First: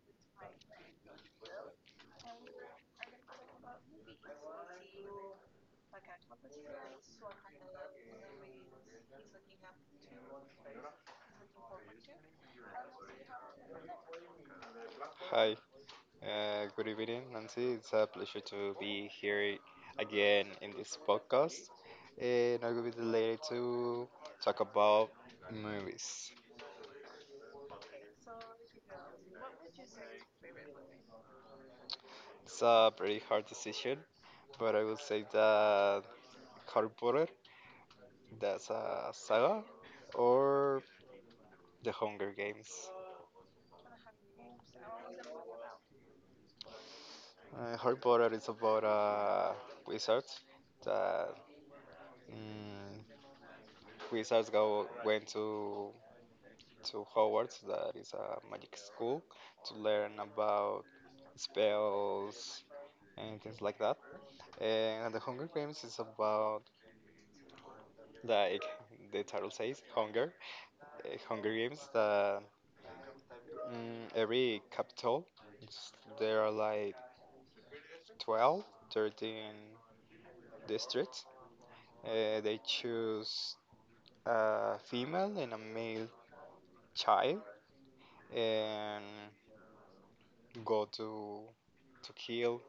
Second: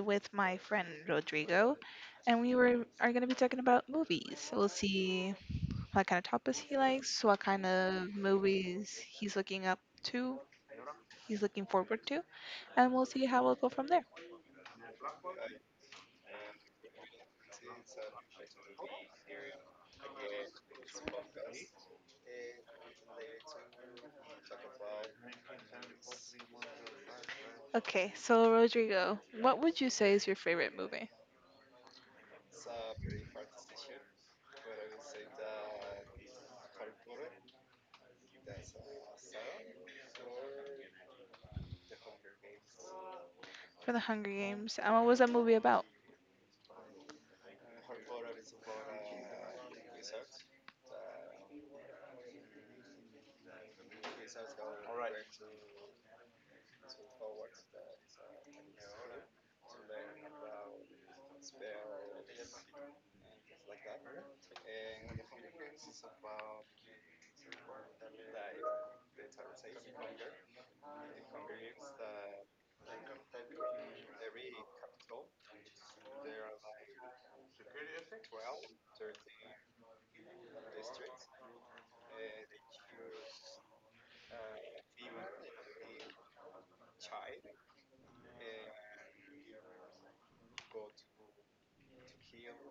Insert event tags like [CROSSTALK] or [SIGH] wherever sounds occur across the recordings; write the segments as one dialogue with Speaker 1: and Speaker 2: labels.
Speaker 1: with my friend Rodrigo, and we were are going to be talking about movies. We'll see what kind of topics he likes, what kind of movies he's he's looking forward to, and we'll see how we'll go from there.
Speaker 2: Hi, good evening, Nancy. It's a pleasure to be here again in this podcast, and I will be delighted to talk about movies.
Speaker 1: Okay, so Rodrigo, what would you say is your favorite movie
Speaker 2: It's a pretty hard decision, but I will say that Harry Potter, that's a saga, or The Hunger Games.
Speaker 1: for The Hunger Games, and what was that movie about?
Speaker 2: Harry Potter is about a wizard that mm, wizards go went to Howard, that is a magic school, to learn about spells and things like that. And the Hunger Games is about, like the title says, hunger. Hunger Games, every capital, it's- there are like 12, 13 districts. They choose a female and a male child and go to kill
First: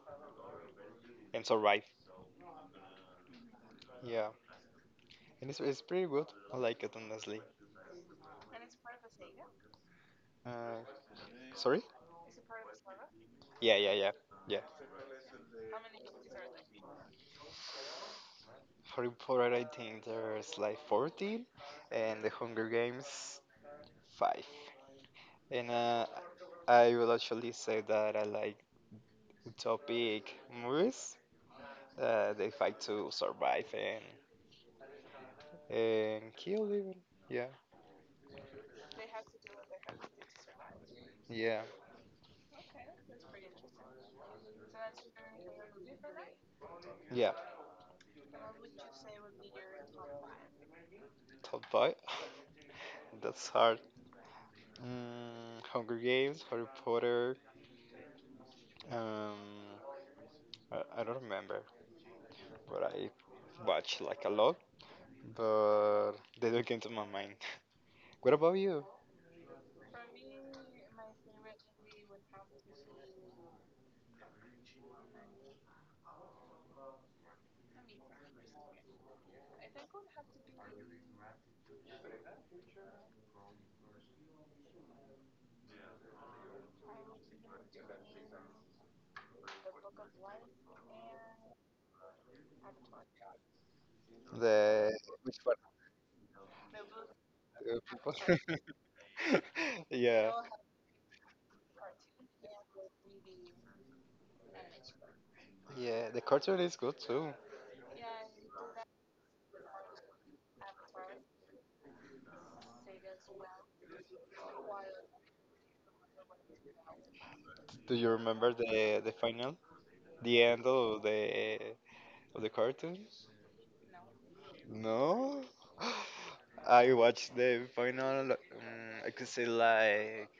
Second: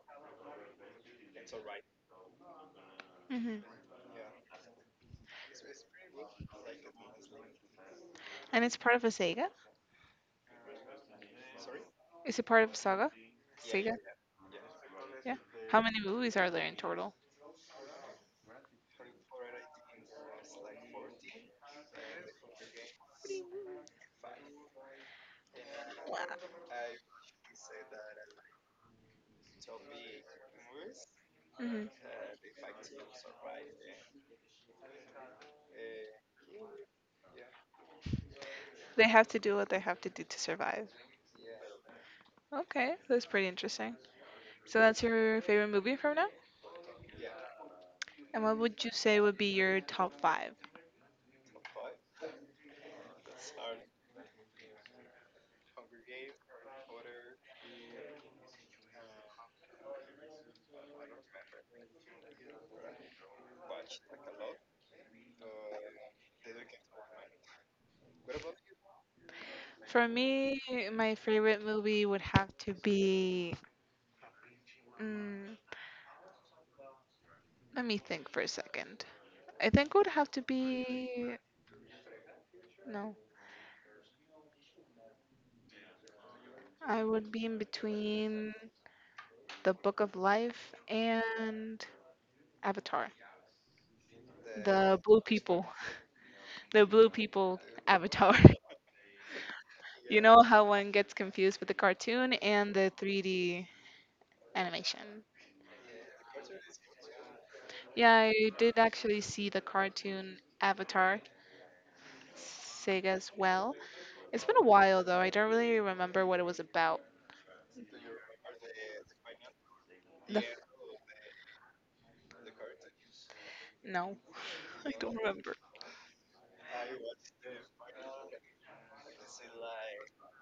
Speaker 2: and survive.
Speaker 1: Hmm.
Speaker 2: Yeah. And it's pretty good. I like it, honestly.
Speaker 1: And it's part of a Sega.
Speaker 2: Uh, Sorry?
Speaker 1: Is it part of Saga?
Speaker 2: Yeah, yeah,
Speaker 1: Sega.
Speaker 2: yeah. Yeah.
Speaker 1: Yeah. How many movies are there in total?
Speaker 2: Harry Potter, I think there's like 14, and The Hunger Games, 5. And I will actually say that I like utopic movies.
Speaker 1: Mhm.
Speaker 2: They fight to survive and kill, even. Yeah,
Speaker 1: They have to do what they have to do to survive.
Speaker 2: yeah,
Speaker 1: Okay, that's pretty interesting. So that's your favorite movie from now?
Speaker 2: yeah.
Speaker 1: And what would you say would be your top five?
Speaker 2: Top five. [LAUGHS] That's hard. Hunger Games, Harry Potter. Um, I don't remember. But I watch like a lot, but they don't get into my mind. [LAUGHS] What about you?
Speaker 1: For me, my favorite movie would have to be. Mm, let me think for a second. I think it would have to be. No, I would be in between The Book of Life and Avatar. The
Speaker 2: The
Speaker 1: Blue
Speaker 2: Which part?
Speaker 1: People. The blue people,
Speaker 2: People?
Speaker 1: avatar.
Speaker 2: [LAUGHS]
Speaker 1: [LAUGHS] You
Speaker 2: Yeah,
Speaker 1: know how one gets confused with the cartoon and the 3D animation.
Speaker 2: yeah. The cartoon is good too.
Speaker 1: Yeah, I did actually see the cartoon Avatar Sega's well. It's been a while though. I don't really remember what it was about.
Speaker 2: Do you remember the final,
Speaker 1: The
Speaker 2: the
Speaker 1: f-
Speaker 2: end of the cartoon?
Speaker 1: no, [LAUGHS] I don't
Speaker 2: No.
Speaker 1: remember.
Speaker 2: [GASPS] I watched the final, like, I could say like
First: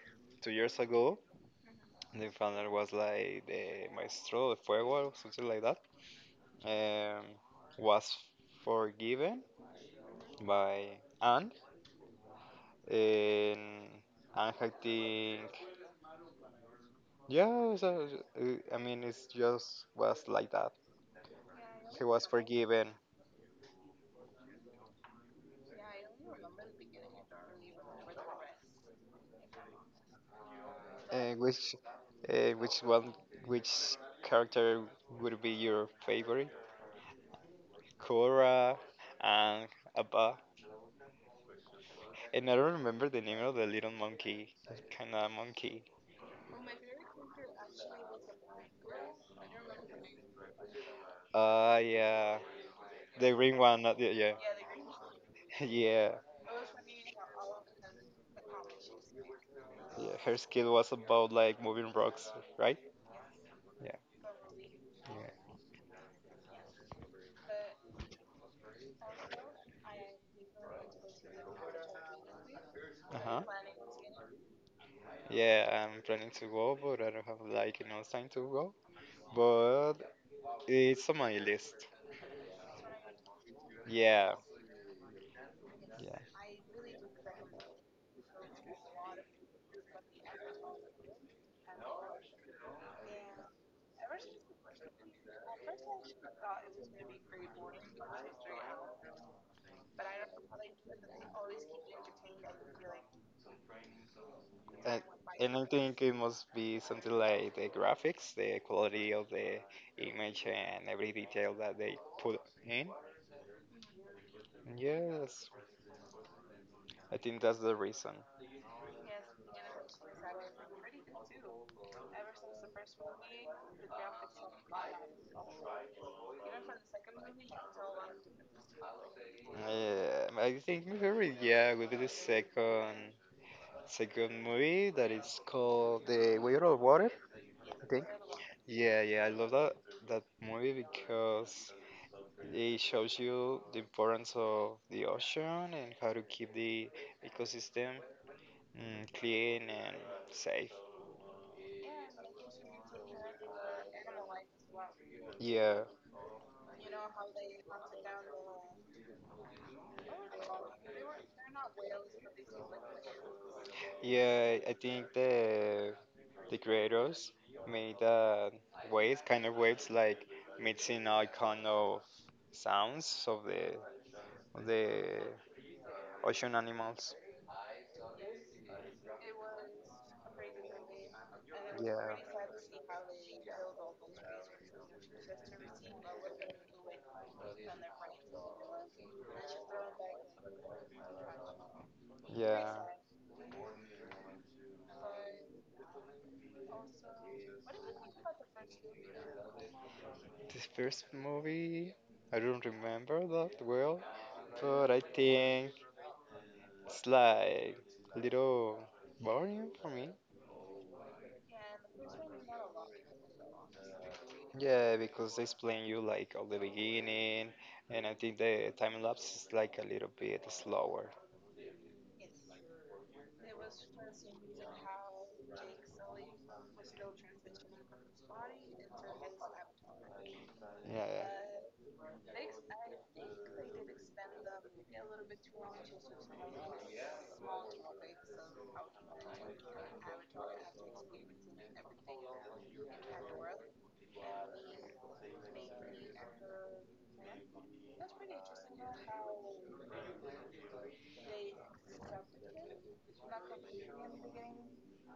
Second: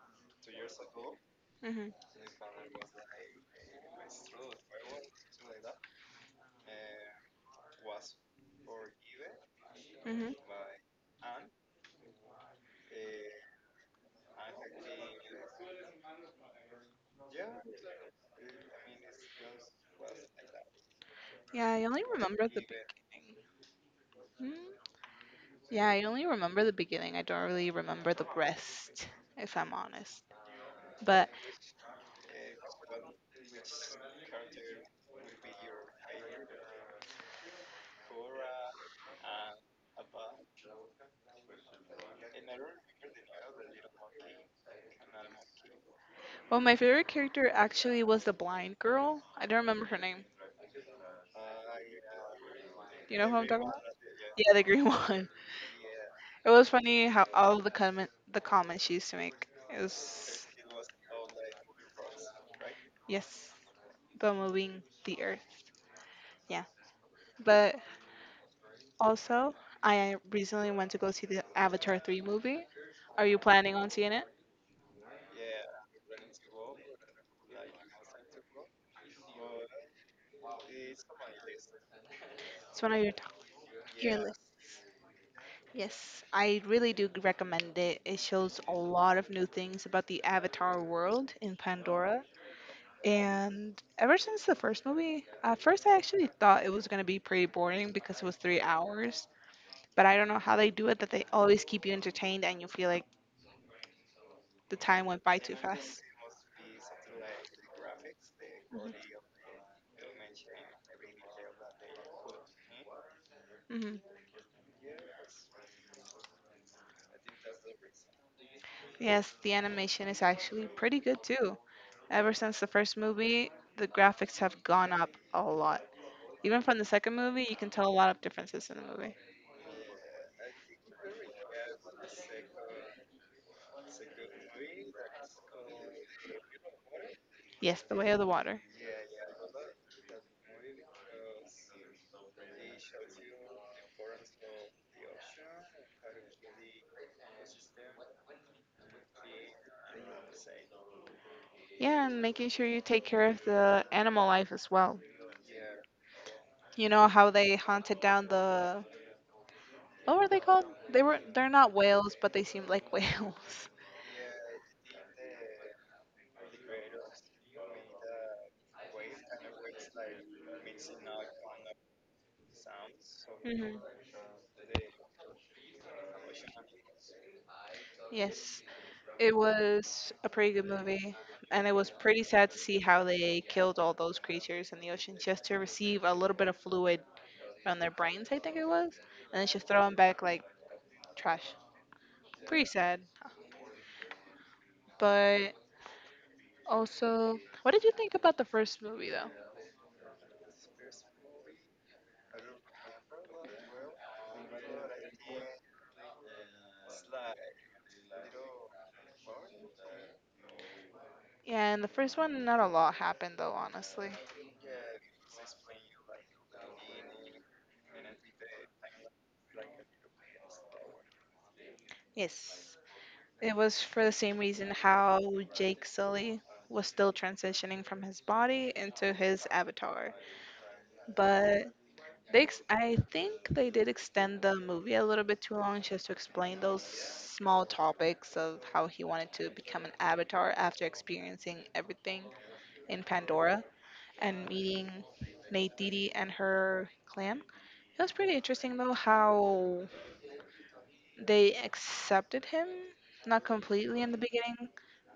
Speaker 2: 2 years ago.
Speaker 1: Mhm.
Speaker 2: The final was like the Maestro de Fuego or something like um, was forgiven
Speaker 1: Mhm.
Speaker 2: by Anne. And Anne, I think, yeah, so, I mean, it's just was like that.
Speaker 1: Yeah, I only
Speaker 2: He was
Speaker 1: remember the beginning.
Speaker 2: forgiven.
Speaker 1: Mm. Yeah, I only remember the beginning. I don't really remember the rest, if I'm honest. But
Speaker 2: Uh, which, uh, which one, which character would be your favorite? Cora and Abba. And I don't remember the name of the little monkey, kind of monkey.
Speaker 1: well, my favorite character actually was the blind girl. I don't remember her name.
Speaker 2: Yeah,
Speaker 1: Do you know
Speaker 2: the
Speaker 1: who I'm
Speaker 2: green
Speaker 1: talking about?
Speaker 2: one. Not the, Yeah.
Speaker 1: Yeah, the green [LAUGHS] one.
Speaker 2: [LAUGHS] Yeah.
Speaker 1: It was funny how all the comments she used to make. It
Speaker 2: Yeah, her
Speaker 1: was
Speaker 2: skill was about like moving rocks, right?
Speaker 1: Yes,
Speaker 2: Yeah.
Speaker 1: the moving the
Speaker 2: Yeah.
Speaker 1: earth. Yeah, but also I recently went to go see the Avatar 3 movie. Are you
Speaker 2: Uh-huh.
Speaker 1: planning on seeing it?
Speaker 2: Yeah, I'm planning to go, but I don't have like enough time to go. But it's on my list.
Speaker 1: It's one of your top your
Speaker 2: Yeah.
Speaker 1: list.
Speaker 2: Yeah.
Speaker 1: Yes, I really recommend it. It shows a lot of new things about the Avatar world in Pandora. And ever since the first movie, at first I actually thought it was going to be pretty boring because it was 3 hours. But I don't know how they do it, that they always keep you entertained and you feel like the
Speaker 2: And,
Speaker 1: time went by too
Speaker 2: and I
Speaker 1: fast.
Speaker 2: think it must be something like the graphics, the
Speaker 1: Mhm.
Speaker 2: quality of the image, and every detail that they put in.
Speaker 1: Hmm.
Speaker 2: Yes, I think that's the reason.
Speaker 1: Yes, the animation is actually pretty good too. Ever since the first movie, the graphics have gone up a lot. Even from the second movie, you can tell a lot of differences in the movie.
Speaker 2: Yeah, I think my favorite, yeah, would be the second. It's a good movie that is called The Way Out of Water,
Speaker 1: Yes,
Speaker 2: I
Speaker 1: the
Speaker 2: think.
Speaker 1: way of the water.
Speaker 2: Yeah, yeah, I love that movie because it shows you the importance of the ocean and how to keep the ecosystem clean and safe.
Speaker 1: Yeah, and making sure you take care of the animal life as well.
Speaker 2: Yeah,
Speaker 1: You know how they hunted down the, what were they called? They're not whales, but they seemed like whales. [LAUGHS]
Speaker 2: yeah, I think the creators made waves, kind of waves like mixing all kind of sounds of the
Speaker 1: Hmm.
Speaker 2: of the ocean animals.
Speaker 1: Yes, it was a pretty good movie, and it was
Speaker 2: Yeah.
Speaker 1: pretty sad to see how they killed all those creatures in the ocean just to receive a little bit of fluid from their brains, I think it was, and then just throw them back like trash. Pretty
Speaker 2: Yeah.
Speaker 1: sad, but also, what did you think about the first movie though?
Speaker 2: This first movie, I don't remember that well, but I think it's like a little boring for me.
Speaker 1: Yeah, in the first one, not a lot happened though, honestly.
Speaker 2: Yeah, because they explain you like all the beginning, and I think the time lapse is like a little bit slower.
Speaker 1: Yes, it was for the same reason how Jake Sully was still transitioning from his body into his avatar.
Speaker 2: Yeah, yeah.
Speaker 1: But I think they did extend the movie a little bit too long just to explain those small topics of how he wanted to become an avatar after experiencing everything in Pandora, and meeting Neytiri and her clan. It was pretty interesting though how they accepted him, not completely in the beginning,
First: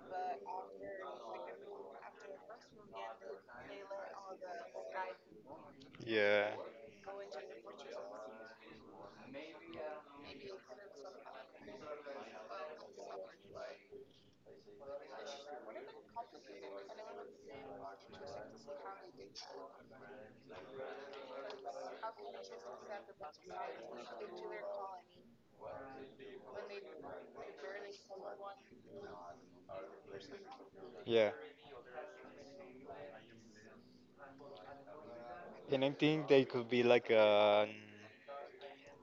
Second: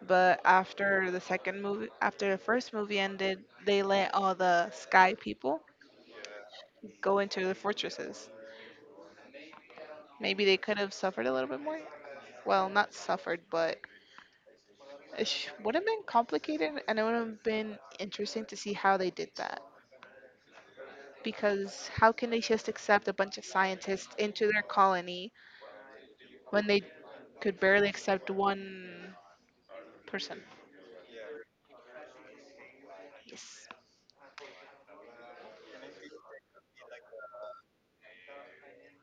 Speaker 1: but after the second movie, after the first movie ended, they let all the sky people
Speaker 2: Yeah,
Speaker 1: go into the fortresses. Maybe they could have suffered a little bit more. Well, not suffered, but would have been complicated, and it would have been interesting to see how they did that. Because how can they just accept a bunch of scientists into their colony when they could barely accept one person.
Speaker 2: yeah.
Speaker 1: Yes.
Speaker 2: And I think they could be like a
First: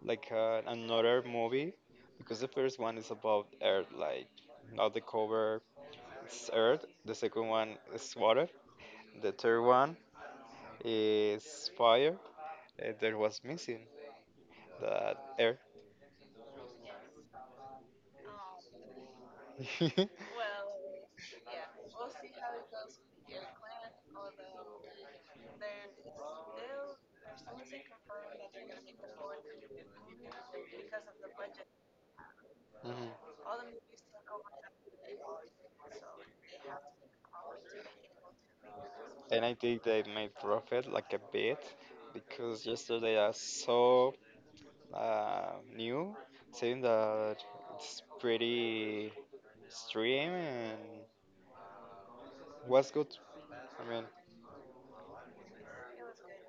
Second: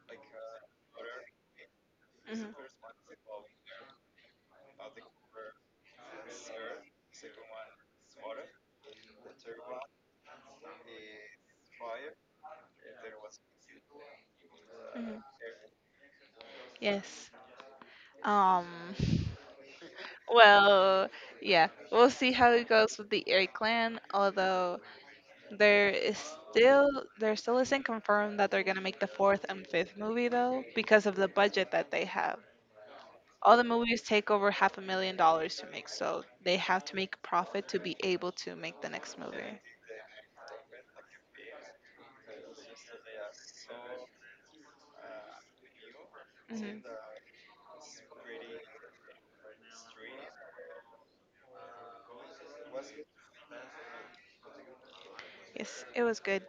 Speaker 2: like a, another movie because the first
Speaker 1: Hmm.
Speaker 2: one is about Earth, like not the cover is Earth. The second one is water. The third one is fire. And there was missing that
Speaker 1: Hmm.
Speaker 2: Earth.
Speaker 1: Yes. Um. [LAUGHS]
Speaker 2: [LAUGHS]
Speaker 1: Well, yeah, we'll see how it goes with the Eri clan. Although there is still there still isn't confirmed that they're gonna make the 4th and 5th movie though, because of the budget that they have.
Speaker 2: Mhm.
Speaker 1: All the movies take over half a million dollars to make, so they have to make a profit to be able to make the next
Speaker 2: And I
Speaker 1: movie.
Speaker 2: think they made profit like a bit because yesterday I saw new
Speaker 1: Hmm.
Speaker 2: saying that it's pretty streaming was good. I mean,
Speaker 1: Yes, it was good.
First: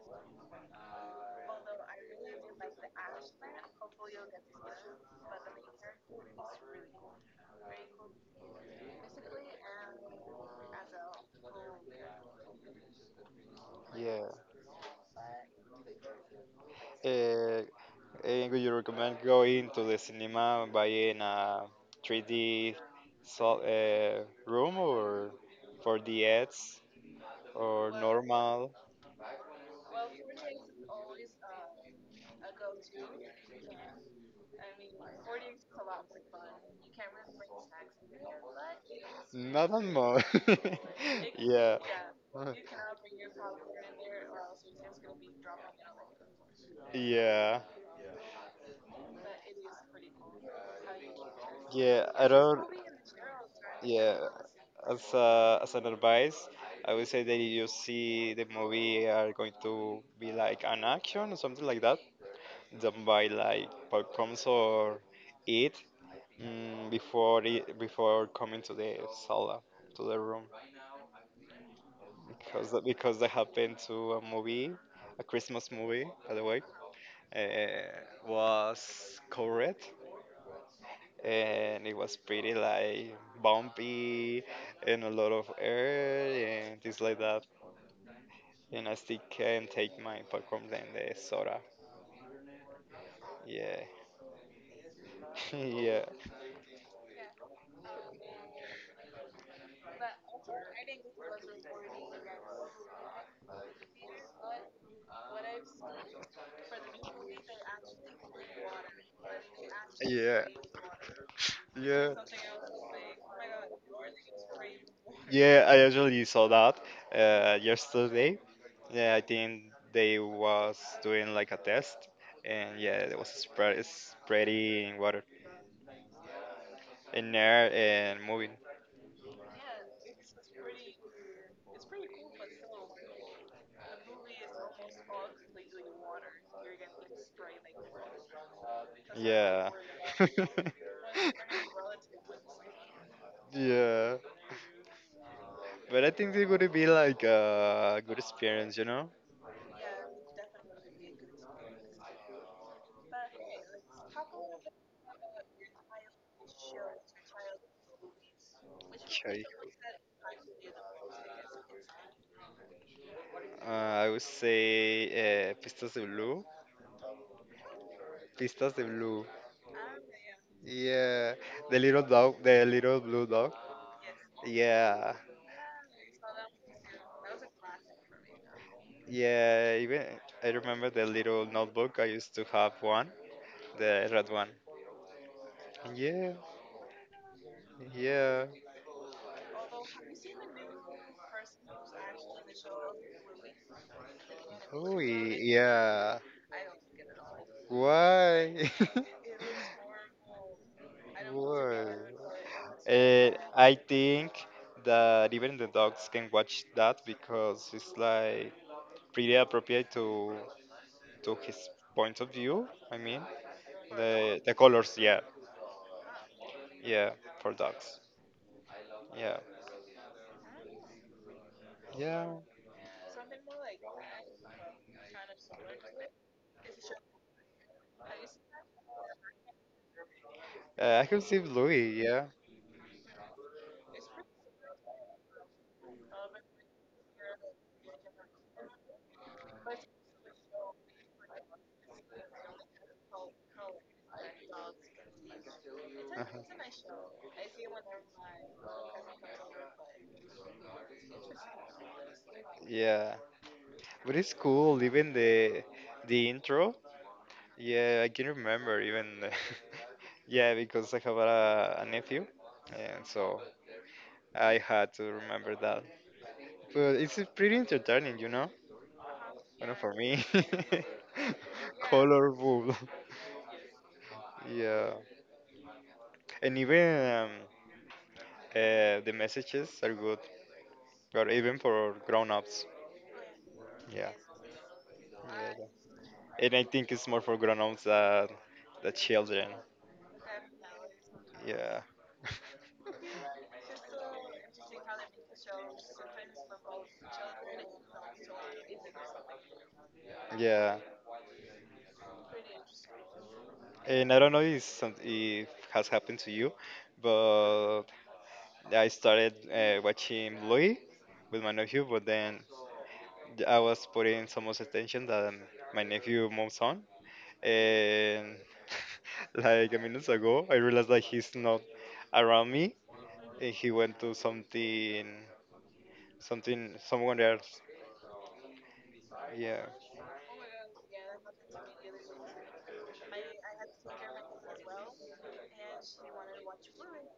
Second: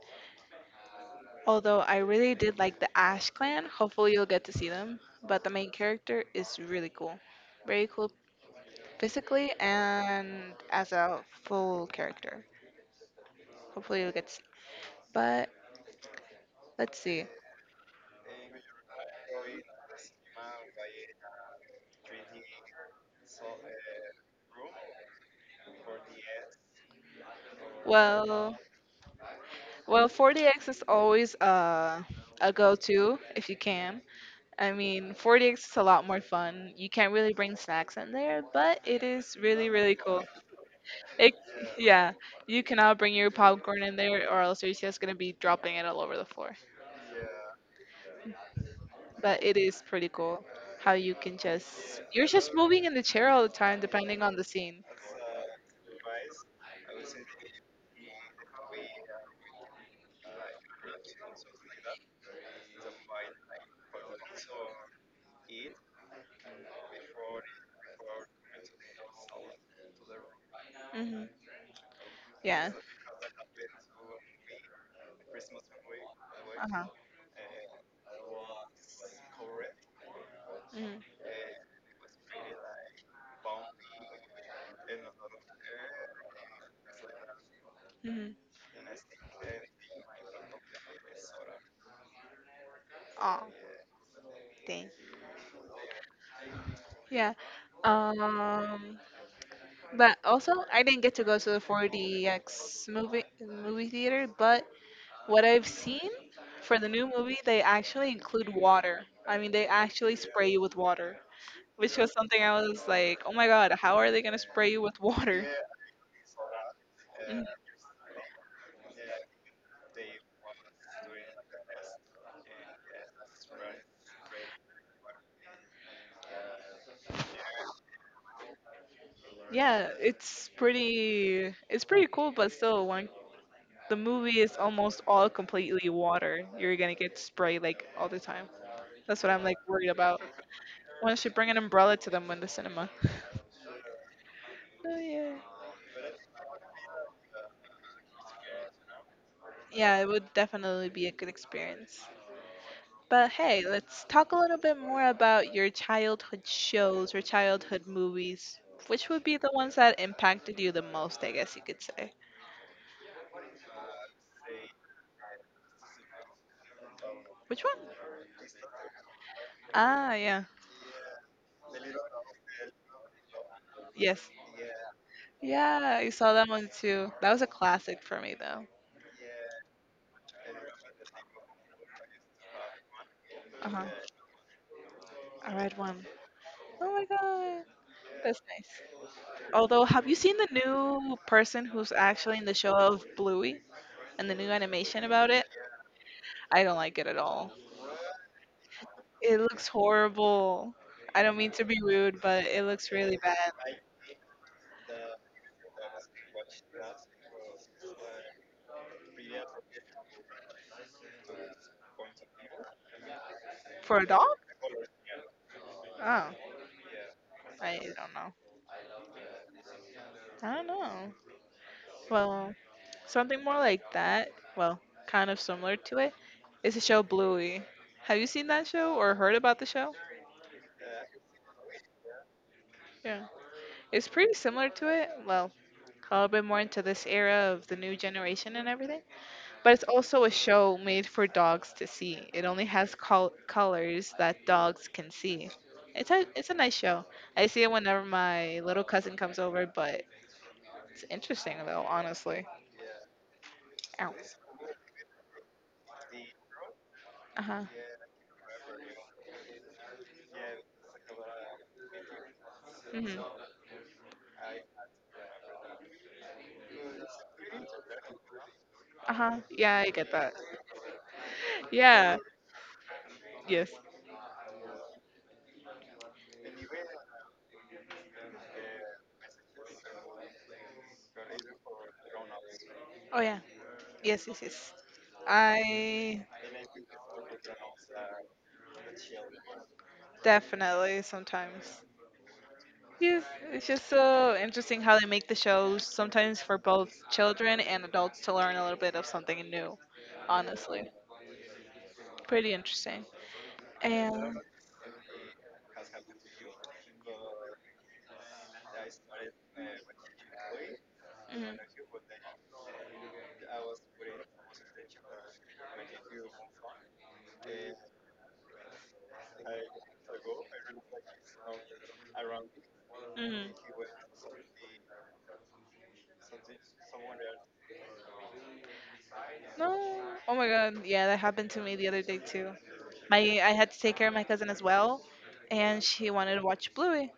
Speaker 1: Although I really did like the Ash Clan, hopefully you'll get to see them. But the main character is really cool. Very cool physically and as a full character. Hopefully you'll
Speaker 2: yeah.
Speaker 1: get to see. But let's see.
Speaker 2: Uh, and would you recommend going to the cinema and buying a 3D so, room or for the ads or
Speaker 1: Well,
Speaker 2: normal?
Speaker 1: 40X is always a go-to if you can. I mean, 40X is a lot more fun. You can't really bring snacks in there, but it is really,
Speaker 2: Not on
Speaker 1: really
Speaker 2: more.
Speaker 1: cool. It,
Speaker 2: [LAUGHS] yeah.
Speaker 1: yeah,
Speaker 2: [LAUGHS]
Speaker 1: you cannot bring your popcorn in there, or else you're just gonna be dropping it all over the floor.
Speaker 2: Yeah.
Speaker 1: But it is pretty cool how
Speaker 2: Yeah.
Speaker 1: you're
Speaker 2: I
Speaker 1: just
Speaker 2: don't.
Speaker 1: moving in the chair all the time,
Speaker 2: Yeah,
Speaker 1: depending on the scene.
Speaker 2: as an advice, I would say that you see the movie are going to be like an action or something like that. Don't buy like popcorns or eat before it, before coming to the sala to the room
Speaker 1: Hmm.
Speaker 2: because
Speaker 1: Yeah.
Speaker 2: that happened to a movie, a Christmas movie by the way,
Speaker 1: Uh huh.
Speaker 2: was covered
Speaker 1: Mm-hmm.
Speaker 2: and it was pretty like bumpy and a lot of air and things like that.
Speaker 1: Mm-hmm.
Speaker 2: And I still can't take my popcorn and the soda.
Speaker 1: Oh,
Speaker 2: Yeah,
Speaker 1: dang.
Speaker 2: [LAUGHS] yeah,
Speaker 1: Yeah. Um, but also I didn't get to go to the 4DX movie theater, but what I've seen for the new movie, they actually include water. I mean, they actually
Speaker 2: yeah,
Speaker 1: spray you with water, which was
Speaker 2: yeah.
Speaker 1: something I was like, oh my god, how are they gonna spray you with water?
Speaker 2: Yeah, I actually saw that
Speaker 1: Mhm.
Speaker 2: yesterday. Yeah, I think they was doing like a test, and yeah, it was spreading water in air and moving.
Speaker 1: Yeah, it's pretty cool, but still, when the movie is almost all completely water, you're gonna get sprayed like all the time. That's what I'm like
Speaker 2: Yeah.
Speaker 1: worried about.
Speaker 2: [LAUGHS]
Speaker 1: Why don't you bring an umbrella to them in the cinema? [LAUGHS]
Speaker 2: yeah.
Speaker 1: Oh yeah.
Speaker 2: But I think it would be like a good experience, you know?
Speaker 1: Yeah, it would definitely be a good experience. But hey, let's talk a little bit more about your childhood shows or childhood movies. Which would be
Speaker 2: Okay.
Speaker 1: the ones that impacted you the most, I guess you could say?
Speaker 2: I would say Pistas de Blue.
Speaker 1: Which one?
Speaker 2: Pistas de Blue.
Speaker 1: Ah, yeah.
Speaker 2: Yeah. The little dog, the little blue dog.
Speaker 1: Yes.
Speaker 2: Yeah.
Speaker 1: Yeah, I saw that one too. That was a classic for me, though.
Speaker 2: Yeah. Even I remember the little notebook. I used to have one,
Speaker 1: Uh huh.
Speaker 2: the red one.
Speaker 1: A red one.
Speaker 2: Yeah,
Speaker 1: Oh my god. That's
Speaker 2: yeah.
Speaker 1: nice. Although, have you seen the new person who's actually in the show of Bluey and the new
Speaker 2: Oh,
Speaker 1: animation about it?
Speaker 2: yeah.
Speaker 1: I don't like it at all.
Speaker 2: Why?
Speaker 1: It looks horrible. I
Speaker 2: [LAUGHS]
Speaker 1: don't mean to be
Speaker 2: Why?
Speaker 1: rude, but it looks really bad.
Speaker 2: I think that even the dogs can watch that because it's like pretty appropriate to his point of view. I mean,
Speaker 1: For a dog?
Speaker 2: the colors. Yeah,
Speaker 1: Oh,
Speaker 2: yeah, for
Speaker 1: I
Speaker 2: dogs.
Speaker 1: don't know.
Speaker 2: Yeah,
Speaker 1: I don't know.
Speaker 2: yeah.
Speaker 1: Well, something more like that, well, kind of similar to it, is the show Bluey. Have you seen that show or heard about the show?
Speaker 2: I can see Louis. Yeah.
Speaker 1: Yeah. It's pretty similar to it. Well, a little bit more into this era of the new generation and everything. But it's also a show made for dogs to see. It only has colors that dogs can see. It's
Speaker 2: Uh-huh.
Speaker 1: a nice show. I see it whenever my little cousin comes over, but it's interesting though, honestly.
Speaker 2: Yeah,
Speaker 1: Ow.
Speaker 2: but it's cool. Even the intro.
Speaker 1: Uh huh.
Speaker 2: Yeah, I can remember even. [LAUGHS] Yeah, because I have a nephew, and
Speaker 1: Hmm.
Speaker 2: so I had to remember that. But it's pretty entertaining.
Speaker 1: Uh huh.
Speaker 2: Bueno,
Speaker 1: Yeah, I
Speaker 2: for
Speaker 1: get
Speaker 2: me,
Speaker 1: that. [LAUGHS]
Speaker 2: [LAUGHS]
Speaker 1: Yeah.
Speaker 2: colorful.
Speaker 1: Yes.
Speaker 2: Yeah, and even the messages are good, but even for grown-ups.
Speaker 1: Oh yeah.
Speaker 2: Yeah.
Speaker 1: Yes. Yes. Yes.
Speaker 2: Yeah.
Speaker 1: I
Speaker 2: And I think it's more for grown-ups than the children.
Speaker 1: definitely
Speaker 2: Yeah,
Speaker 1: sometimes. Yes, it's just so interesting how they make the shows sometimes for both children and adults to learn a little bit of something new.
Speaker 2: [LAUGHS] yeah.
Speaker 1: Honestly, pretty interesting.
Speaker 2: And I don't know
Speaker 1: And
Speaker 2: if has happened to you, but I started watching Louis with my
Speaker 1: mhm,
Speaker 2: nephew, but then I was putting so much attention that my nephew moves on, and [LAUGHS] like a minute ago, I realized that he's not around me,
Speaker 1: mhm.
Speaker 2: and he went to someone else. Yeah.
Speaker 1: No, oh my god, yeah, that happened to me the other day too. My I had to take care of my cousin as well, and she wanted to watch Bluey.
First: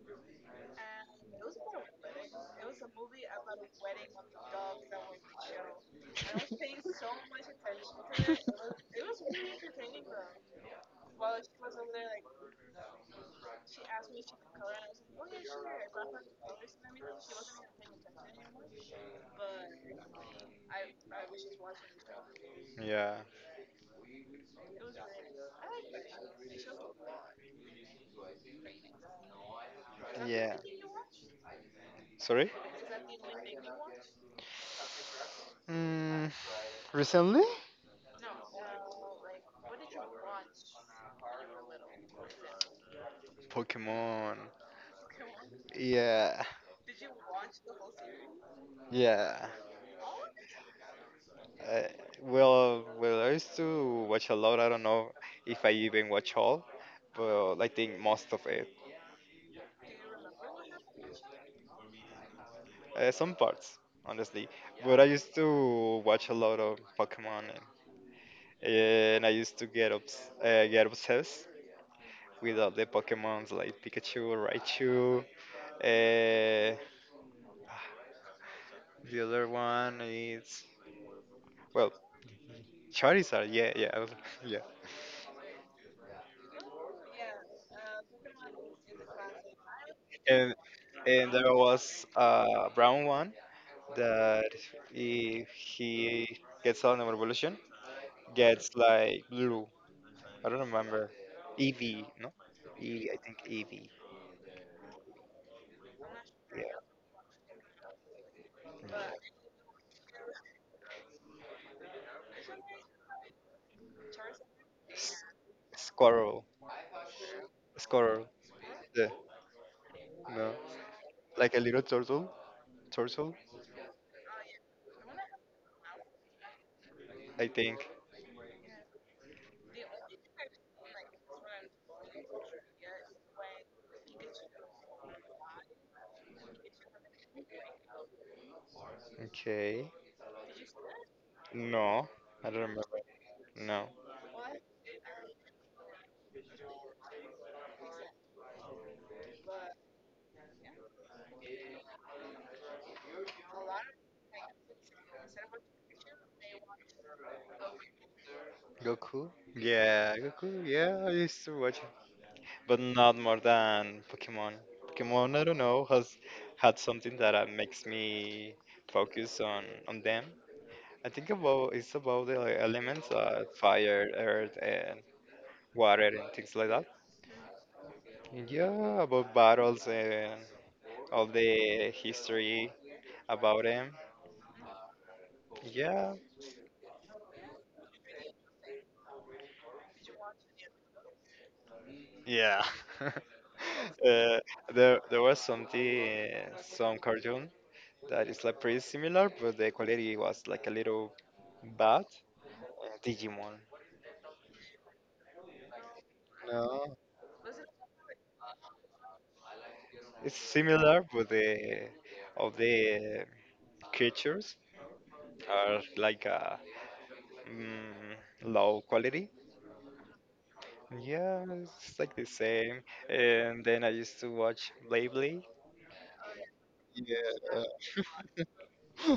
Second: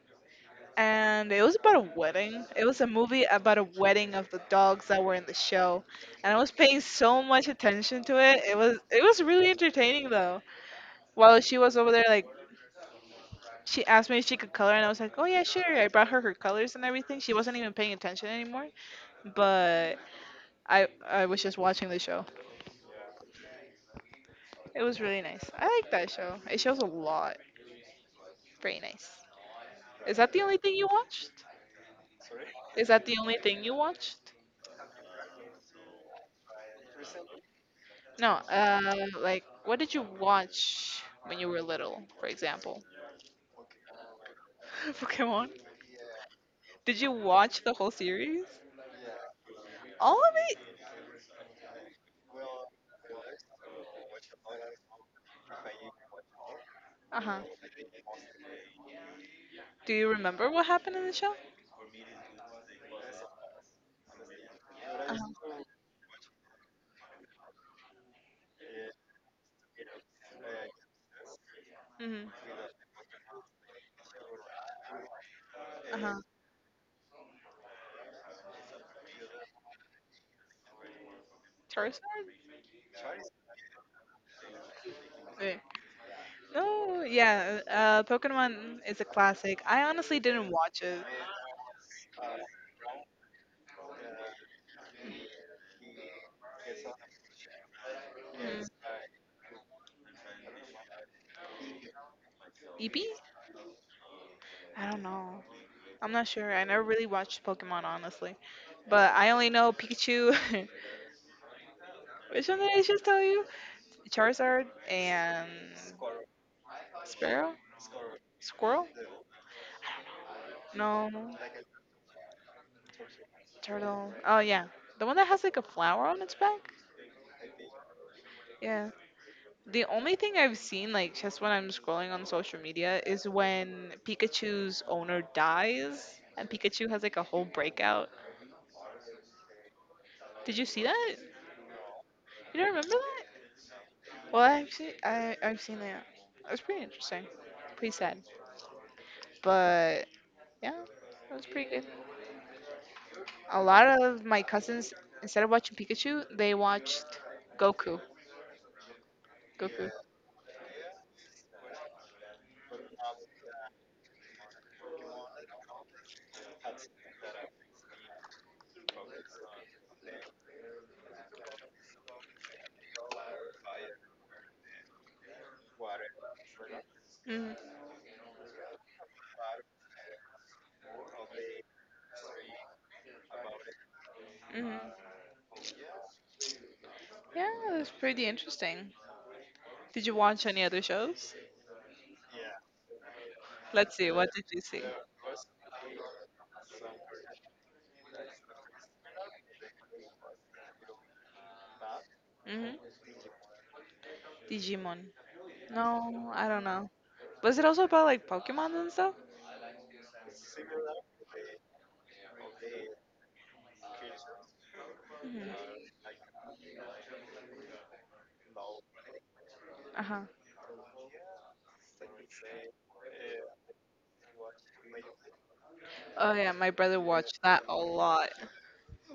Speaker 1: And it was about a wedding. It was a movie about a wedding of the dogs that were in the show, and I was paying so
Speaker 2: [LAUGHS]
Speaker 1: much attention to it. It was really entertaining though. While she was over there, like, she asked me if she could color, and I was like, "Oh yeah, sure." I brought her her colors and everything. She wasn't even paying attention anymore, but I was just watching the show.
Speaker 2: Yeah.
Speaker 1: It was really nice. I like that show. It shows a lot. Very nice. Is that the
Speaker 2: Yeah.
Speaker 1: only thing you watched?
Speaker 2: Sorry?
Speaker 1: Is that the only thing you watched?
Speaker 2: Mm, Recently?
Speaker 1: No. Like what did you watch when you were little, for example?
Speaker 2: Pokemon.
Speaker 1: [LAUGHS] Pokemon.
Speaker 2: Yeah.
Speaker 1: Did you watch the whole series?
Speaker 2: Yeah.
Speaker 1: All of it?
Speaker 2: Uh, well, I used to watch a lot. I don't know if I even watch all,
Speaker 1: Uh huh.
Speaker 2: but I think most of it.
Speaker 1: Do you remember what happened in the show?
Speaker 2: Some parts, honestly. But I
Speaker 1: Uh
Speaker 2: used
Speaker 1: huh.
Speaker 2: to watch a lot of Pokemon, and I used to get obsessed
Speaker 1: Mm-hmm.
Speaker 2: with all the Pokemons like Pikachu, Raichu. Uh, the other one is well
Speaker 1: Charizard?
Speaker 2: Charizard. Yeah, yeah, [LAUGHS] yeah.
Speaker 1: Wait. Oh, yeah. Pokemon is a classic. I honestly didn't
Speaker 2: And
Speaker 1: watch it.
Speaker 2: and there was a brown one that if he gets on an evolution,
Speaker 1: Mm.
Speaker 2: gets like blue. I don't remember. Eevee, no? Eevee,
Speaker 1: Eevee?
Speaker 2: I think Eevee.
Speaker 1: I don't know. I'm not sure. I
Speaker 2: Yeah.
Speaker 1: never really watched Pokemon, honestly. But I only know Pikachu. [LAUGHS] Which one did I just tell you? Charizard
Speaker 2: S-
Speaker 1: and
Speaker 2: Squirrel.
Speaker 1: Sparrow?
Speaker 2: Squirrel.
Speaker 1: Squirrel?
Speaker 2: Yeah. No.
Speaker 1: No,
Speaker 2: Like a little turtle. Turtle,
Speaker 1: turtle. Oh yeah, the one that has like a flower on its back.
Speaker 2: I think.
Speaker 1: Yeah. The only thing I've seen, like just when I'm scrolling on social media, is when Pikachu's owner dies and Pikachu has like a whole breakout.
Speaker 2: Okay.
Speaker 1: Did you see that?
Speaker 2: No, I
Speaker 1: You
Speaker 2: don't
Speaker 1: don't
Speaker 2: remember.
Speaker 1: remember that?
Speaker 2: No.
Speaker 1: Well, I actually, I've seen that. It was pretty interesting, pretty sad, but yeah, it was pretty good. A lot of my cousins, instead of watching Pikachu, they watched Goku.
Speaker 2: Goku?
Speaker 1: Goku.
Speaker 2: Yeah, Goku. Yeah, I used to watch it, but not more than Pokemon. Pokemon, I don't know, has had something that makes me focus on them. I think about it's about the, like, elements, fire, earth, and water, and things like that.
Speaker 1: Mhm.
Speaker 2: Yeah, about battles and all the history about them.
Speaker 1: Mhm.
Speaker 2: Yeah.
Speaker 1: Yeah, it was pretty interesting. Did you watch any other shows?
Speaker 2: Yeah. [LAUGHS] uh,
Speaker 1: Let's see. What did you see?
Speaker 2: there was some cartoon that is like pretty similar, but the quality was like a little bad.
Speaker 1: hmm
Speaker 2: Digimon.
Speaker 1: Digimon. No, I don't know.
Speaker 2: No,
Speaker 1: Was it also about like Pokemon and stuff?
Speaker 2: it's similar, but the of the creatures
Speaker 1: hmm
Speaker 2: are like a mm, low quality.
Speaker 1: Uh-huh.
Speaker 2: Yeah, it's like the same. And then I used to watch Beyblade.
Speaker 1: Oh yeah, my brother watched
Speaker 2: Yeah.
Speaker 1: that a lot.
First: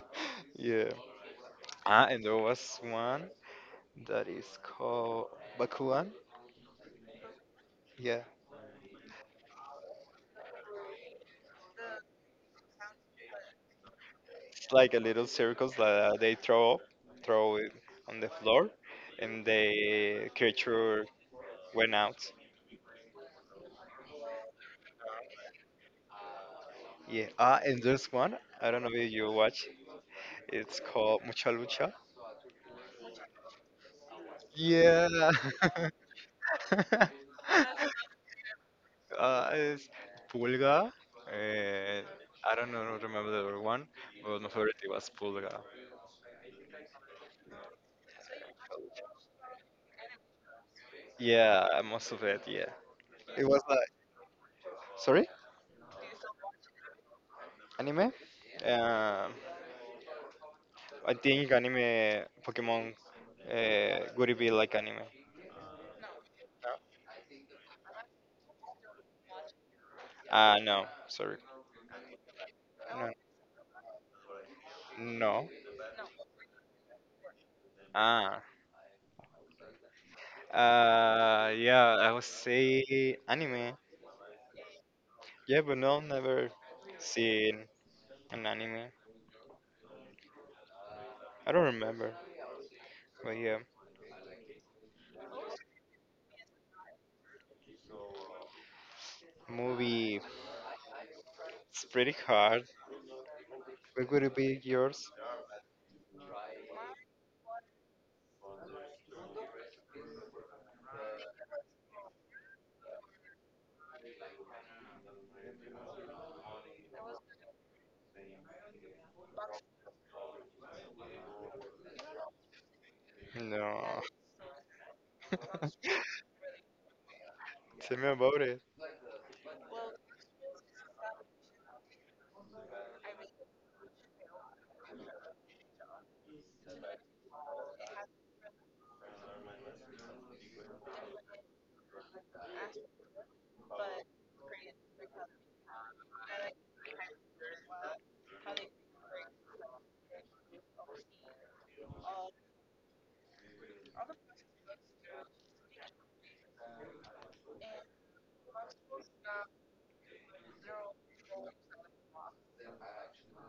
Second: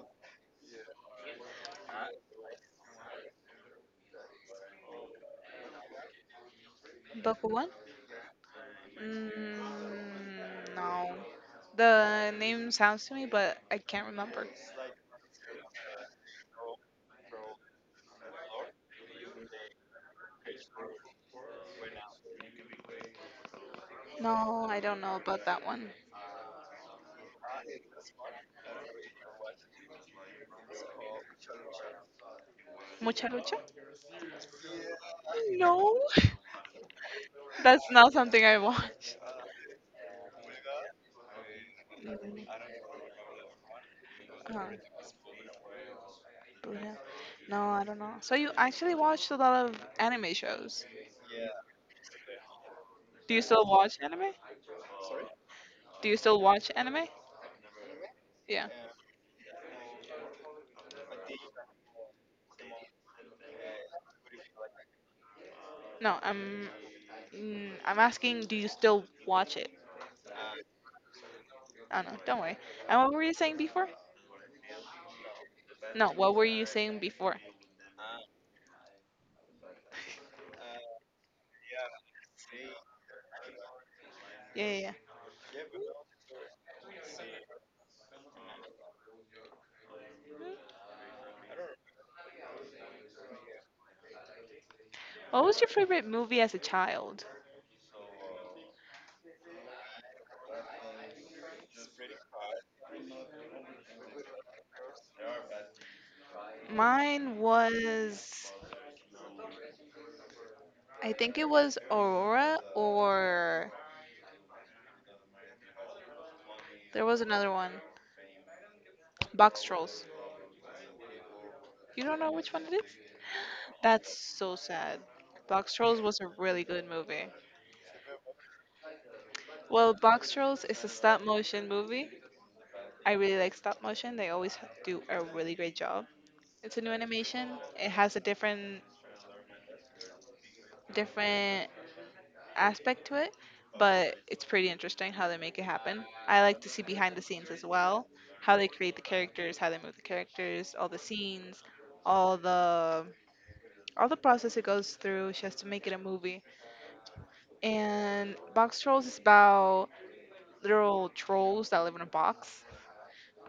Speaker 2: [LAUGHS] yeah. And there was one, that is called Bakugan.
Speaker 1: The who one?
Speaker 2: Yeah,
Speaker 1: Mm, no. The name sounds to me, but I can't remember.
Speaker 2: it's like a little circles that they throw up, throw it on the floor, and the creature went out.
Speaker 1: No, I don't know about that one.
Speaker 2: Yeah, and there's one. I don't know if you watch. It's called Mucha Lucha.
Speaker 1: Mucha lucha?
Speaker 2: Yeah.
Speaker 1: No,
Speaker 2: [LAUGHS]
Speaker 1: [LAUGHS] that's not something I watch.
Speaker 2: It's Pulga. And
Speaker 1: Mm,
Speaker 2: I don't know, remember the other one, but my
Speaker 1: uh,
Speaker 2: favorite was Pulga.
Speaker 1: Buddha. No, I don't know. So you actually watched a lot of anime shows.
Speaker 2: Yeah, most of it. Yeah.
Speaker 1: Do you
Speaker 2: It was
Speaker 1: still
Speaker 2: like.
Speaker 1: watch anime?
Speaker 2: Sorry.
Speaker 1: Do you still watch anime?
Speaker 2: Anime.
Speaker 1: Yeah.
Speaker 2: Um, I think anime Pokemon would be like anime.
Speaker 1: No, I'm asking do you still watch it?
Speaker 2: No, sorry.
Speaker 1: Oh no, don't worry. And
Speaker 2: No,
Speaker 1: what were you saying before?
Speaker 2: no.
Speaker 1: No, what were you saying before?
Speaker 2: Ah, yeah, I would say anime.
Speaker 1: Yeah, yeah, yeah.
Speaker 2: Yeah, but no, never seen an anime. I don't remember. But yeah,
Speaker 1: What was your favorite movie as a child?
Speaker 2: movie. It's pretty hard. What would it be yours?
Speaker 1: Mine was I think it was Aurora or there was another one. Box Trolls. You don't know which one it is?
Speaker 2: No.
Speaker 1: That's so sad.
Speaker 2: [LAUGHS]
Speaker 1: Box Trolls was a really good movie.
Speaker 2: Tell me about it.
Speaker 1: Well, Box Trolls is a stop motion movie. I really like stop motion. They always do a really great job. It's a new animation. It has a different aspect to it, but it's pretty interesting how they make it happen. I like to see behind the scenes as well, how they create the characters, how they move the characters, all the scenes, all the all the process it goes through just to make it a movie. And Box Trolls is about literal trolls that live in a box,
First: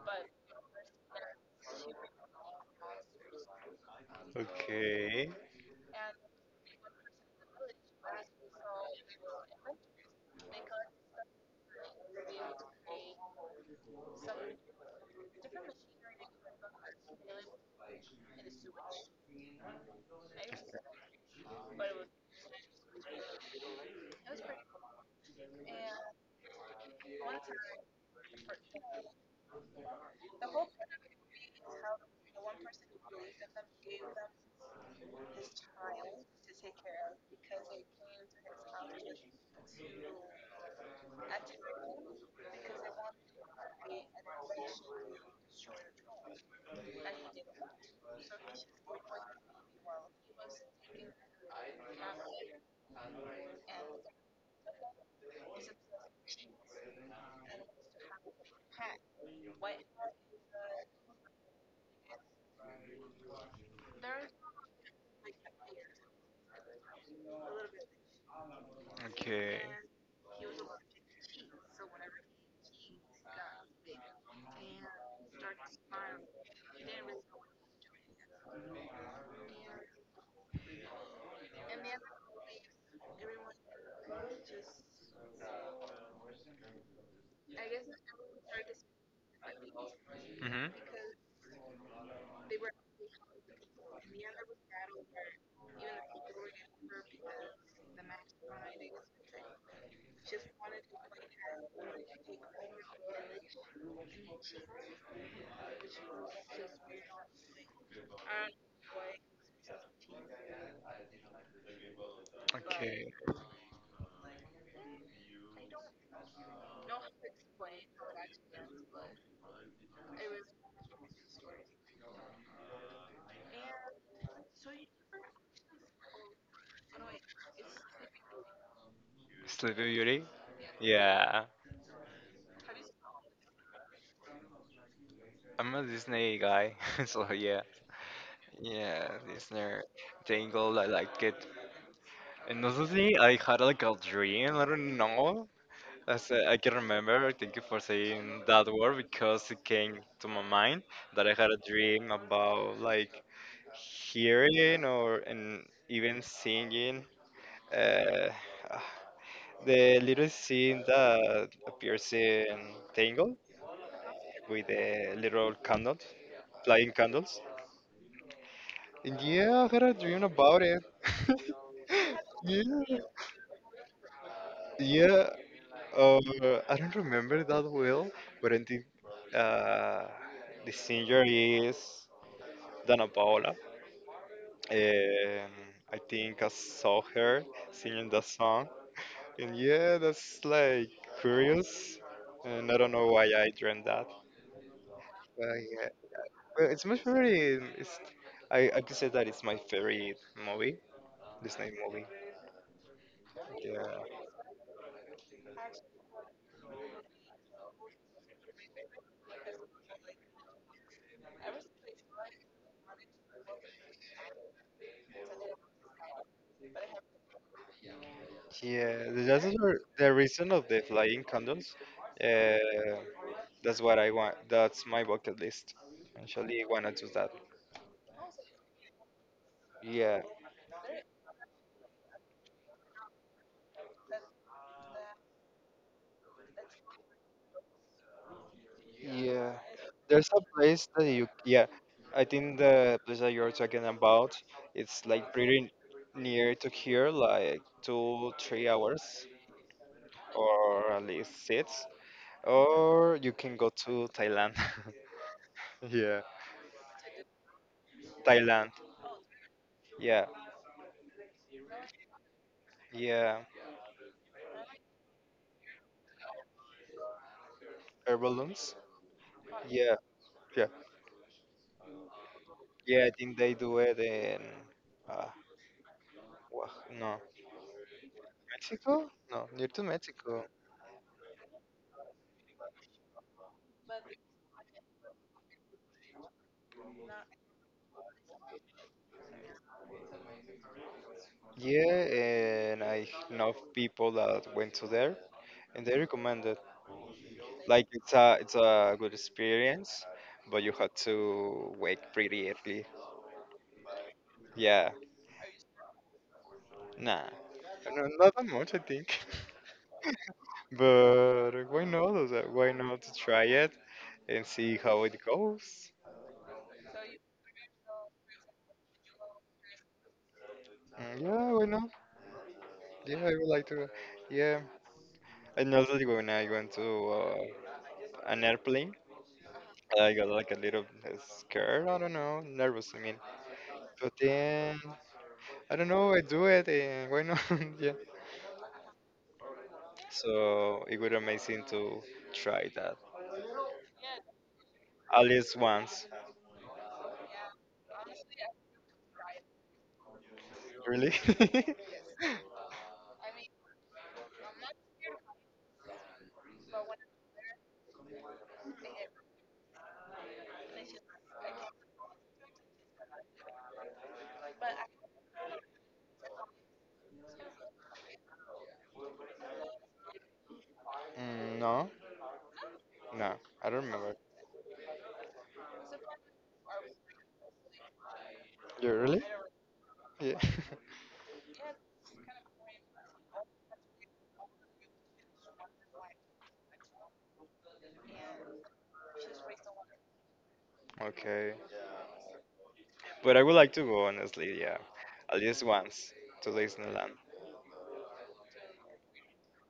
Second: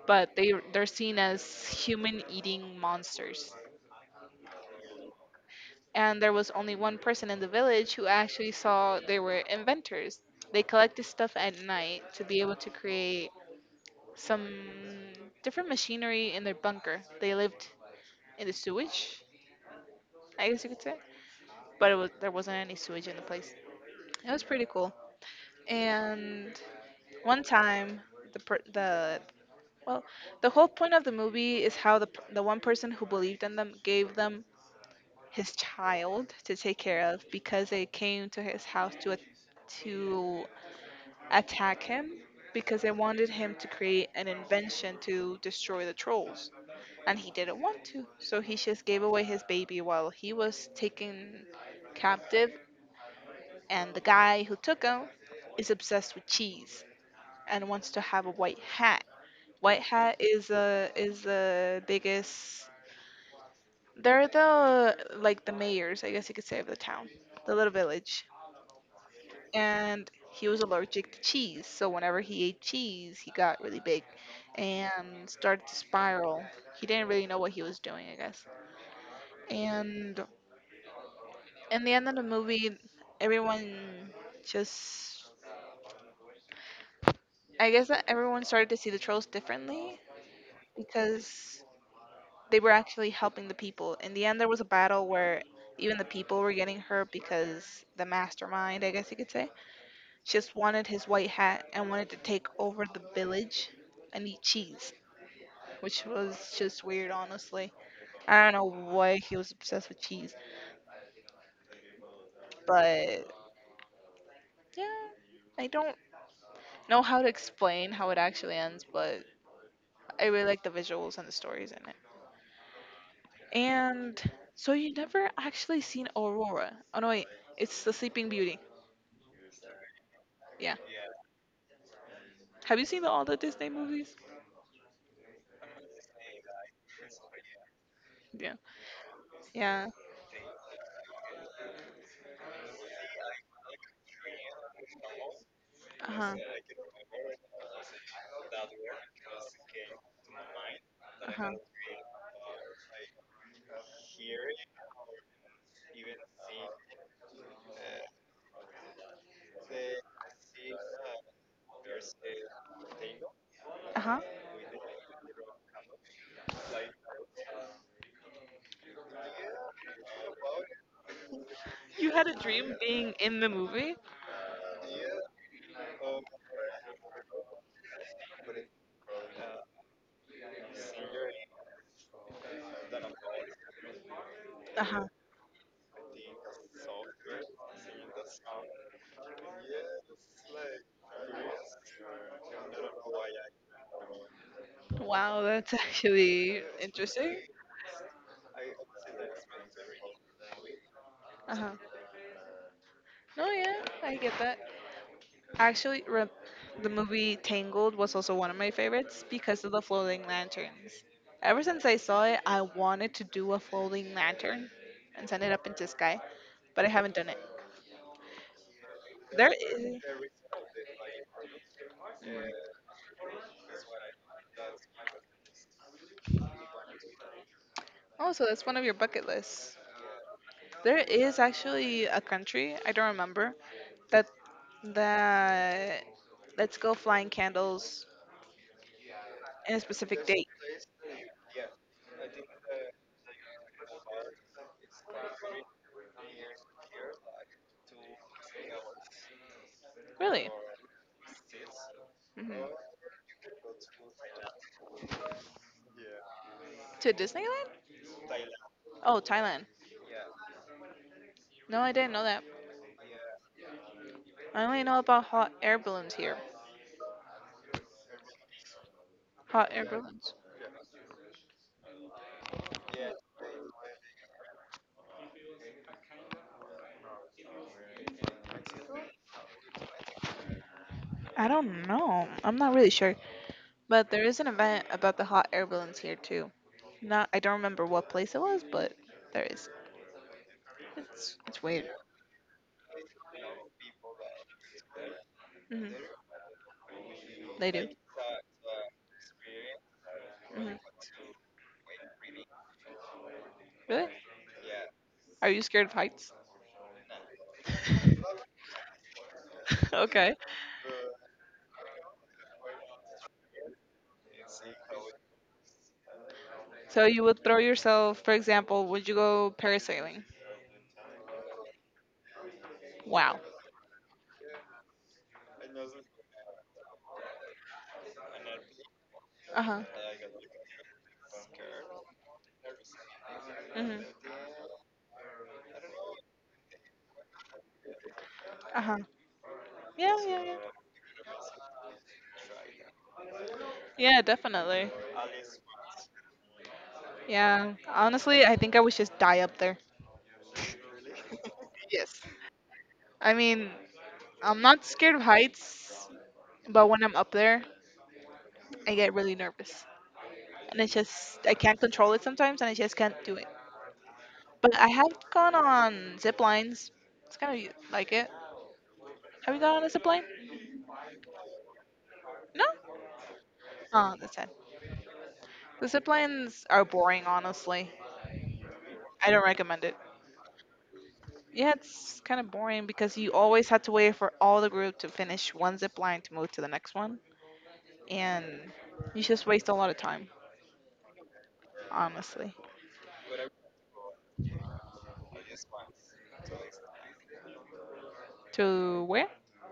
Speaker 1: but they're seen as human eating monsters,
Speaker 2: Okay.
Speaker 1: and there was only one person in the village who actually saw they were inventors. They collected stuff at night to be able to create some different machinery in their bunker. They lived in the sewage, I guess you could say, but it was there wasn't any sewage in the place. It was pretty cool. And one time, the per- the well, the whole point of the movie is how the one person who believed in them gave them his child to take care of because they came to his house to attack him because they wanted him to create an invention to destroy the trolls, and he didn't want to, so he just gave away his baby while he was taken captive, and the guy who took him is obsessed with cheese and wants to have a white hat. White hat is the biggest, they're the like the mayors, I guess you could say, of the town, the little village.
Speaker 2: Okay.
Speaker 1: And he was allergic to cheese. So whenever he ate cheese, he got really big and started to spiral. He didn't really know what he was doing, I guess. And in the end of the movie, everyone just I guess that everyone started to see the trolls differently
Speaker 2: Mhm.
Speaker 1: because they were actually helping the people. In the end, there was a battle where even the people were getting hurt because the mastermind, I guess you could say, just wanted his white hat and wanted to take over the village and eat cheese, which was just weird, honestly. I don't know why he was obsessed with cheese,
Speaker 2: Okay.
Speaker 1: but yeah, I don't know how to explain how it actually ends, but I really like the visuals and the stories in it. And so you never actually seen Aurora. Oh no, wait, it's the Sleeping Beauty.
Speaker 2: Sleepy Beauty?
Speaker 1: Yeah.
Speaker 2: Yeah.
Speaker 1: Have you seen the, all the Disney movies?
Speaker 2: I'm a Disney guy, [LAUGHS] so yeah.
Speaker 1: Yeah.
Speaker 2: Yeah, Disney
Speaker 1: Yeah.
Speaker 2: Tangled, I like it. Another thing, I had like a dream, I don't know.
Speaker 1: Uh
Speaker 2: As
Speaker 1: huh.
Speaker 2: I can remember, thank you for saying that word because it came to my mind that
Speaker 1: Uh
Speaker 2: I
Speaker 1: huh.
Speaker 2: had a dream about like hearing or and even singing. Uh, the little scene that appears in Tangled
Speaker 1: Uh huh.
Speaker 2: with the little candle flying candles. Yeah, I had a dream about it.
Speaker 1: You had a
Speaker 2: [LAUGHS]
Speaker 1: dream
Speaker 2: Yeah,
Speaker 1: being in the movie?
Speaker 2: yeah. I don't remember that well, but I think uh, the singer is Dana Paola.
Speaker 1: Uh huh.
Speaker 2: Um, I think I saw her singing that song, and yeah, that's like curious. And I don't know why I dreamed that.
Speaker 1: Wow,
Speaker 2: But
Speaker 1: that's [LAUGHS]
Speaker 2: yeah,
Speaker 1: actually
Speaker 2: well, it's my
Speaker 1: interesting.
Speaker 2: favorite. I could say that it's my favorite movie,
Speaker 1: Uh huh.
Speaker 2: Disney movie.
Speaker 1: No, yeah,
Speaker 2: Yeah.
Speaker 1: I get that. Actually, the movie Tangled was also one of my favorites because of the floating lanterns. Ever since I saw it, I wanted to do a floating lantern and send it up into the sky, but I haven't done it.
Speaker 2: Yeah, that's
Speaker 1: There
Speaker 2: the
Speaker 1: is.
Speaker 2: the reason of the flying condoms. Uh, that's what I want. That's my bucket list. Actually, wanna do that.
Speaker 1: Oh, so that's one of your bucket lists.
Speaker 2: Yeah,
Speaker 1: There is actually a country I don't remember that that let's go flying candles
Speaker 2: yeah.
Speaker 1: in a specific
Speaker 2: There's a
Speaker 1: date.
Speaker 2: place that you. Yeah, I think the place that you're talking about. It's like pretty near to here, like two, 3 hours,
Speaker 1: Really?
Speaker 2: or at least six.
Speaker 1: hmm
Speaker 2: Or you can go to Thailand. [LAUGHS] Yeah,
Speaker 1: To Disneyland?
Speaker 2: Thailand.
Speaker 1: Oh, Thailand.
Speaker 2: Yeah,
Speaker 1: No, I didn't know that.
Speaker 2: yeah.
Speaker 1: I only know about hot air balloons here.
Speaker 2: Air balloons.
Speaker 1: Hot air
Speaker 2: Yeah,
Speaker 1: balloons.
Speaker 2: yeah. Yeah, I think they do it in uh, Oax- no, Mexico, no, near to Mexico.
Speaker 1: I don't know. I'm not really sure. But there is an event about the hot air balloons here too. Not I don't remember what place it was, but there is. It's weird.
Speaker 2: Yeah, and I know people that went to there, and they
Speaker 1: hmm
Speaker 2: recommend it.
Speaker 1: They do.
Speaker 2: Like it's a good experience, but you
Speaker 1: hmm
Speaker 2: have to wake pretty early.
Speaker 1: Really?
Speaker 2: Yeah,
Speaker 1: Are you scared of heights?
Speaker 2: nah, no, not that much I think. [LAUGHS]
Speaker 1: [LAUGHS] Okay.
Speaker 2: But why not? O sea, why not to try it and see how it goes?
Speaker 1: So you would throw yourself, for example, would you go parasailing?
Speaker 2: Yeah, why not? Yeah, I
Speaker 1: Wow.
Speaker 2: would like to. Yeah. I know that when I went to an airplane.
Speaker 1: Uh huh.
Speaker 2: I got like a little scared. I don't know, nervous. I mean,
Speaker 1: Mhm.
Speaker 2: but then I don't know. I do it, and why not? [LAUGHS] Yeah.
Speaker 1: Uh huh. Yeah, yeah, yeah.
Speaker 2: So it would be amazing to try that
Speaker 1: Yeah, definitely.
Speaker 2: at least once.
Speaker 1: Yeah. Honestly, I think I would just die up there.
Speaker 2: Really? [LAUGHS]
Speaker 1: Yes. I mean, I'm not scared of heights, but when I'm up there, I get really nervous, and it's just I can't control it sometimes, and I just can't do it. But I have gone on zip lines. It's kind of like it. Have you gone on a zip line?
Speaker 2: No,
Speaker 1: No.
Speaker 2: no, I don't
Speaker 1: Oh,
Speaker 2: remember.
Speaker 1: that's sad. The zip lines are boring, honestly.
Speaker 2: You really?
Speaker 1: I don't recommend it.
Speaker 2: Yeah.
Speaker 1: Yeah, it's kind of boring because you always had to wait for all the group to finish one zip line to move to the next one, and you just waste a lot of time,
Speaker 2: [LAUGHS] Okay,
Speaker 1: honestly.
Speaker 2: but I would like to go honestly. Yeah, at least once to Disneyland.
Speaker 1: To where?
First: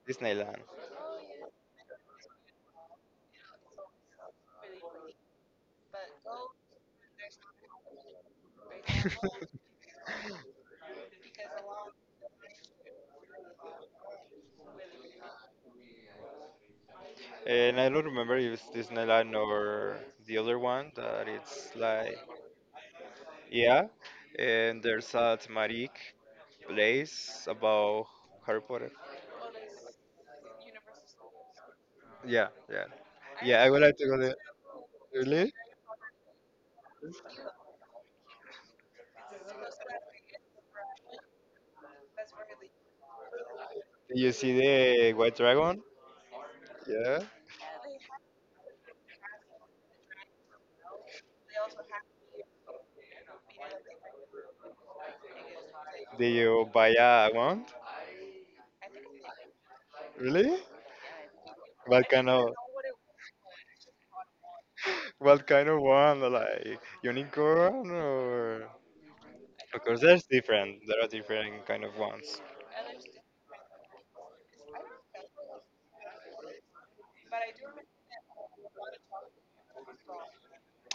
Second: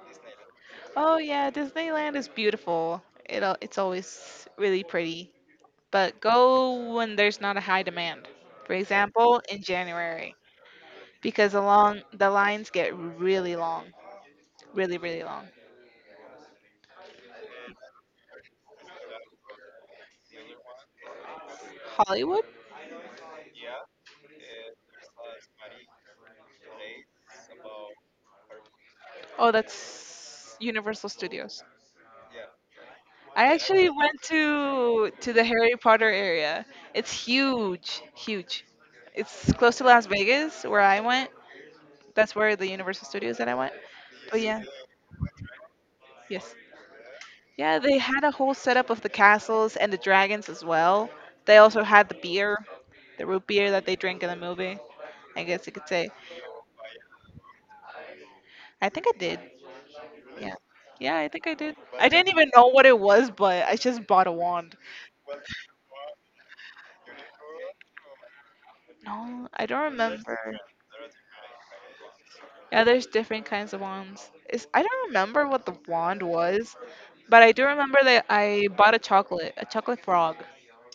Speaker 2: Disneyland.
Speaker 1: Oh yeah, Disneyland is beautiful. It's always really pretty, but go when there's not a high demand. For example, in January, because along the lines get really long, really really long.
Speaker 2: [LAUGHS] And I don't remember if it's Disneyland or the other one that it's like.
Speaker 1: Hollywood?
Speaker 2: Yeah, and there's a thematic place about Harry Potter.
Speaker 1: Oh, that's Universal Studios.
Speaker 2: Yeah, yeah,
Speaker 1: I
Speaker 2: yeah. I would
Speaker 1: actually
Speaker 2: like to go
Speaker 1: went
Speaker 2: there.
Speaker 1: to the
Speaker 2: Really?
Speaker 1: Harry Potter area. It's huge, huge. It's close to Las Vegas where I went. That's where the Universal Studios that I went.
Speaker 2: Do you
Speaker 1: But
Speaker 2: see
Speaker 1: yeah,
Speaker 2: the white dragon?
Speaker 1: yes.
Speaker 2: Yeah.
Speaker 1: Yeah, they had a whole setup of the castles and the dragons as well. They also had the beer, the root beer that they drink in the movie. I guess you could say.
Speaker 2: Do you buy a one?
Speaker 1: I think I did. Yeah.
Speaker 2: Really?
Speaker 1: Yeah, I think I did. I
Speaker 2: What kind
Speaker 1: didn't
Speaker 2: of
Speaker 1: even know what it was, but I just bought a wand.
Speaker 2: what kind of one? Like unicorn or?
Speaker 1: No, I don't
Speaker 2: Because there's
Speaker 1: remember.
Speaker 2: different. There are different kind of ones.
Speaker 1: Yeah, there's different kinds of wands. It's, I don't remember what the wand was, but I do remember that I bought a chocolate frog.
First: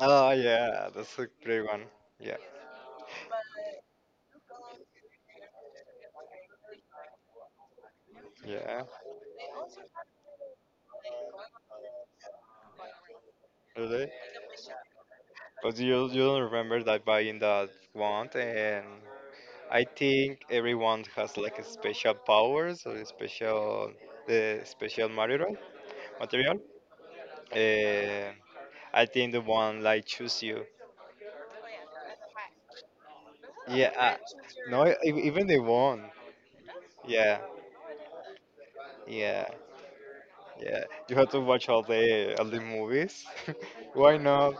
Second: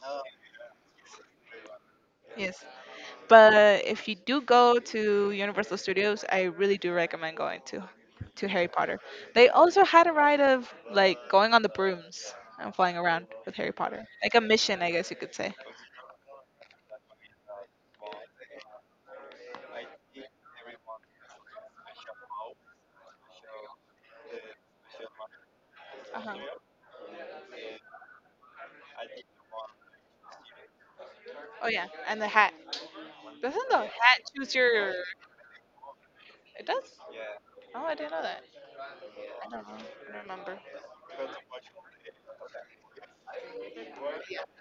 Speaker 2: Oh yeah, that's a great one. Yeah,
Speaker 1: Yes. But if you do go to Universal Studios, I really do recommend going to Harry
Speaker 2: yeah.
Speaker 1: Potter. They also had a ride of like going on the brooms and flying around with Harry Potter.
Speaker 2: Really?
Speaker 1: Like a mission, I guess you could say.
Speaker 2: Because you don't remember that buying that wand, and I think everyone has like a special powers or a special the special material
Speaker 1: Uh-huh.
Speaker 2: material. Uh, I think the one like choose you.
Speaker 1: Oh yeah, and the hat. Doesn't the
Speaker 2: Yeah,
Speaker 1: hat choose
Speaker 2: No,
Speaker 1: your
Speaker 2: even the one.
Speaker 1: it does?
Speaker 2: Yeah,
Speaker 1: Oh, I didn't know that. I
Speaker 2: yeah,
Speaker 1: don't know. I don't remember.
Speaker 2: yeah. You have to watch all the movies. [LAUGHS] Why not?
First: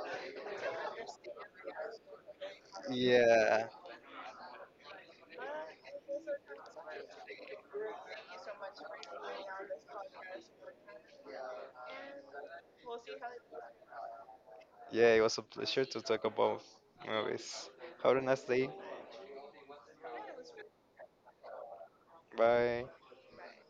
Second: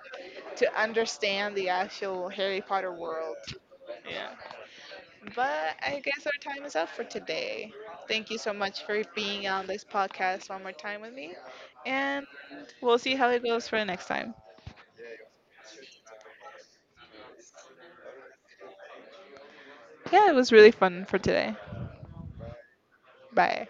Speaker 1: To understand the actual Harry Potter world.
Speaker 2: Yeah,
Speaker 1: Yeah. But I guess our time is up for today. Thank you so much for being on this podcast one more time with me. And we'll see how it goes for the next time.
Speaker 2: yeah. It was a pleasure to talk about movies. Have a nice day.
Speaker 1: Yeah, it was really fun for today.
Speaker 2: Bye.
Speaker 1: Bye.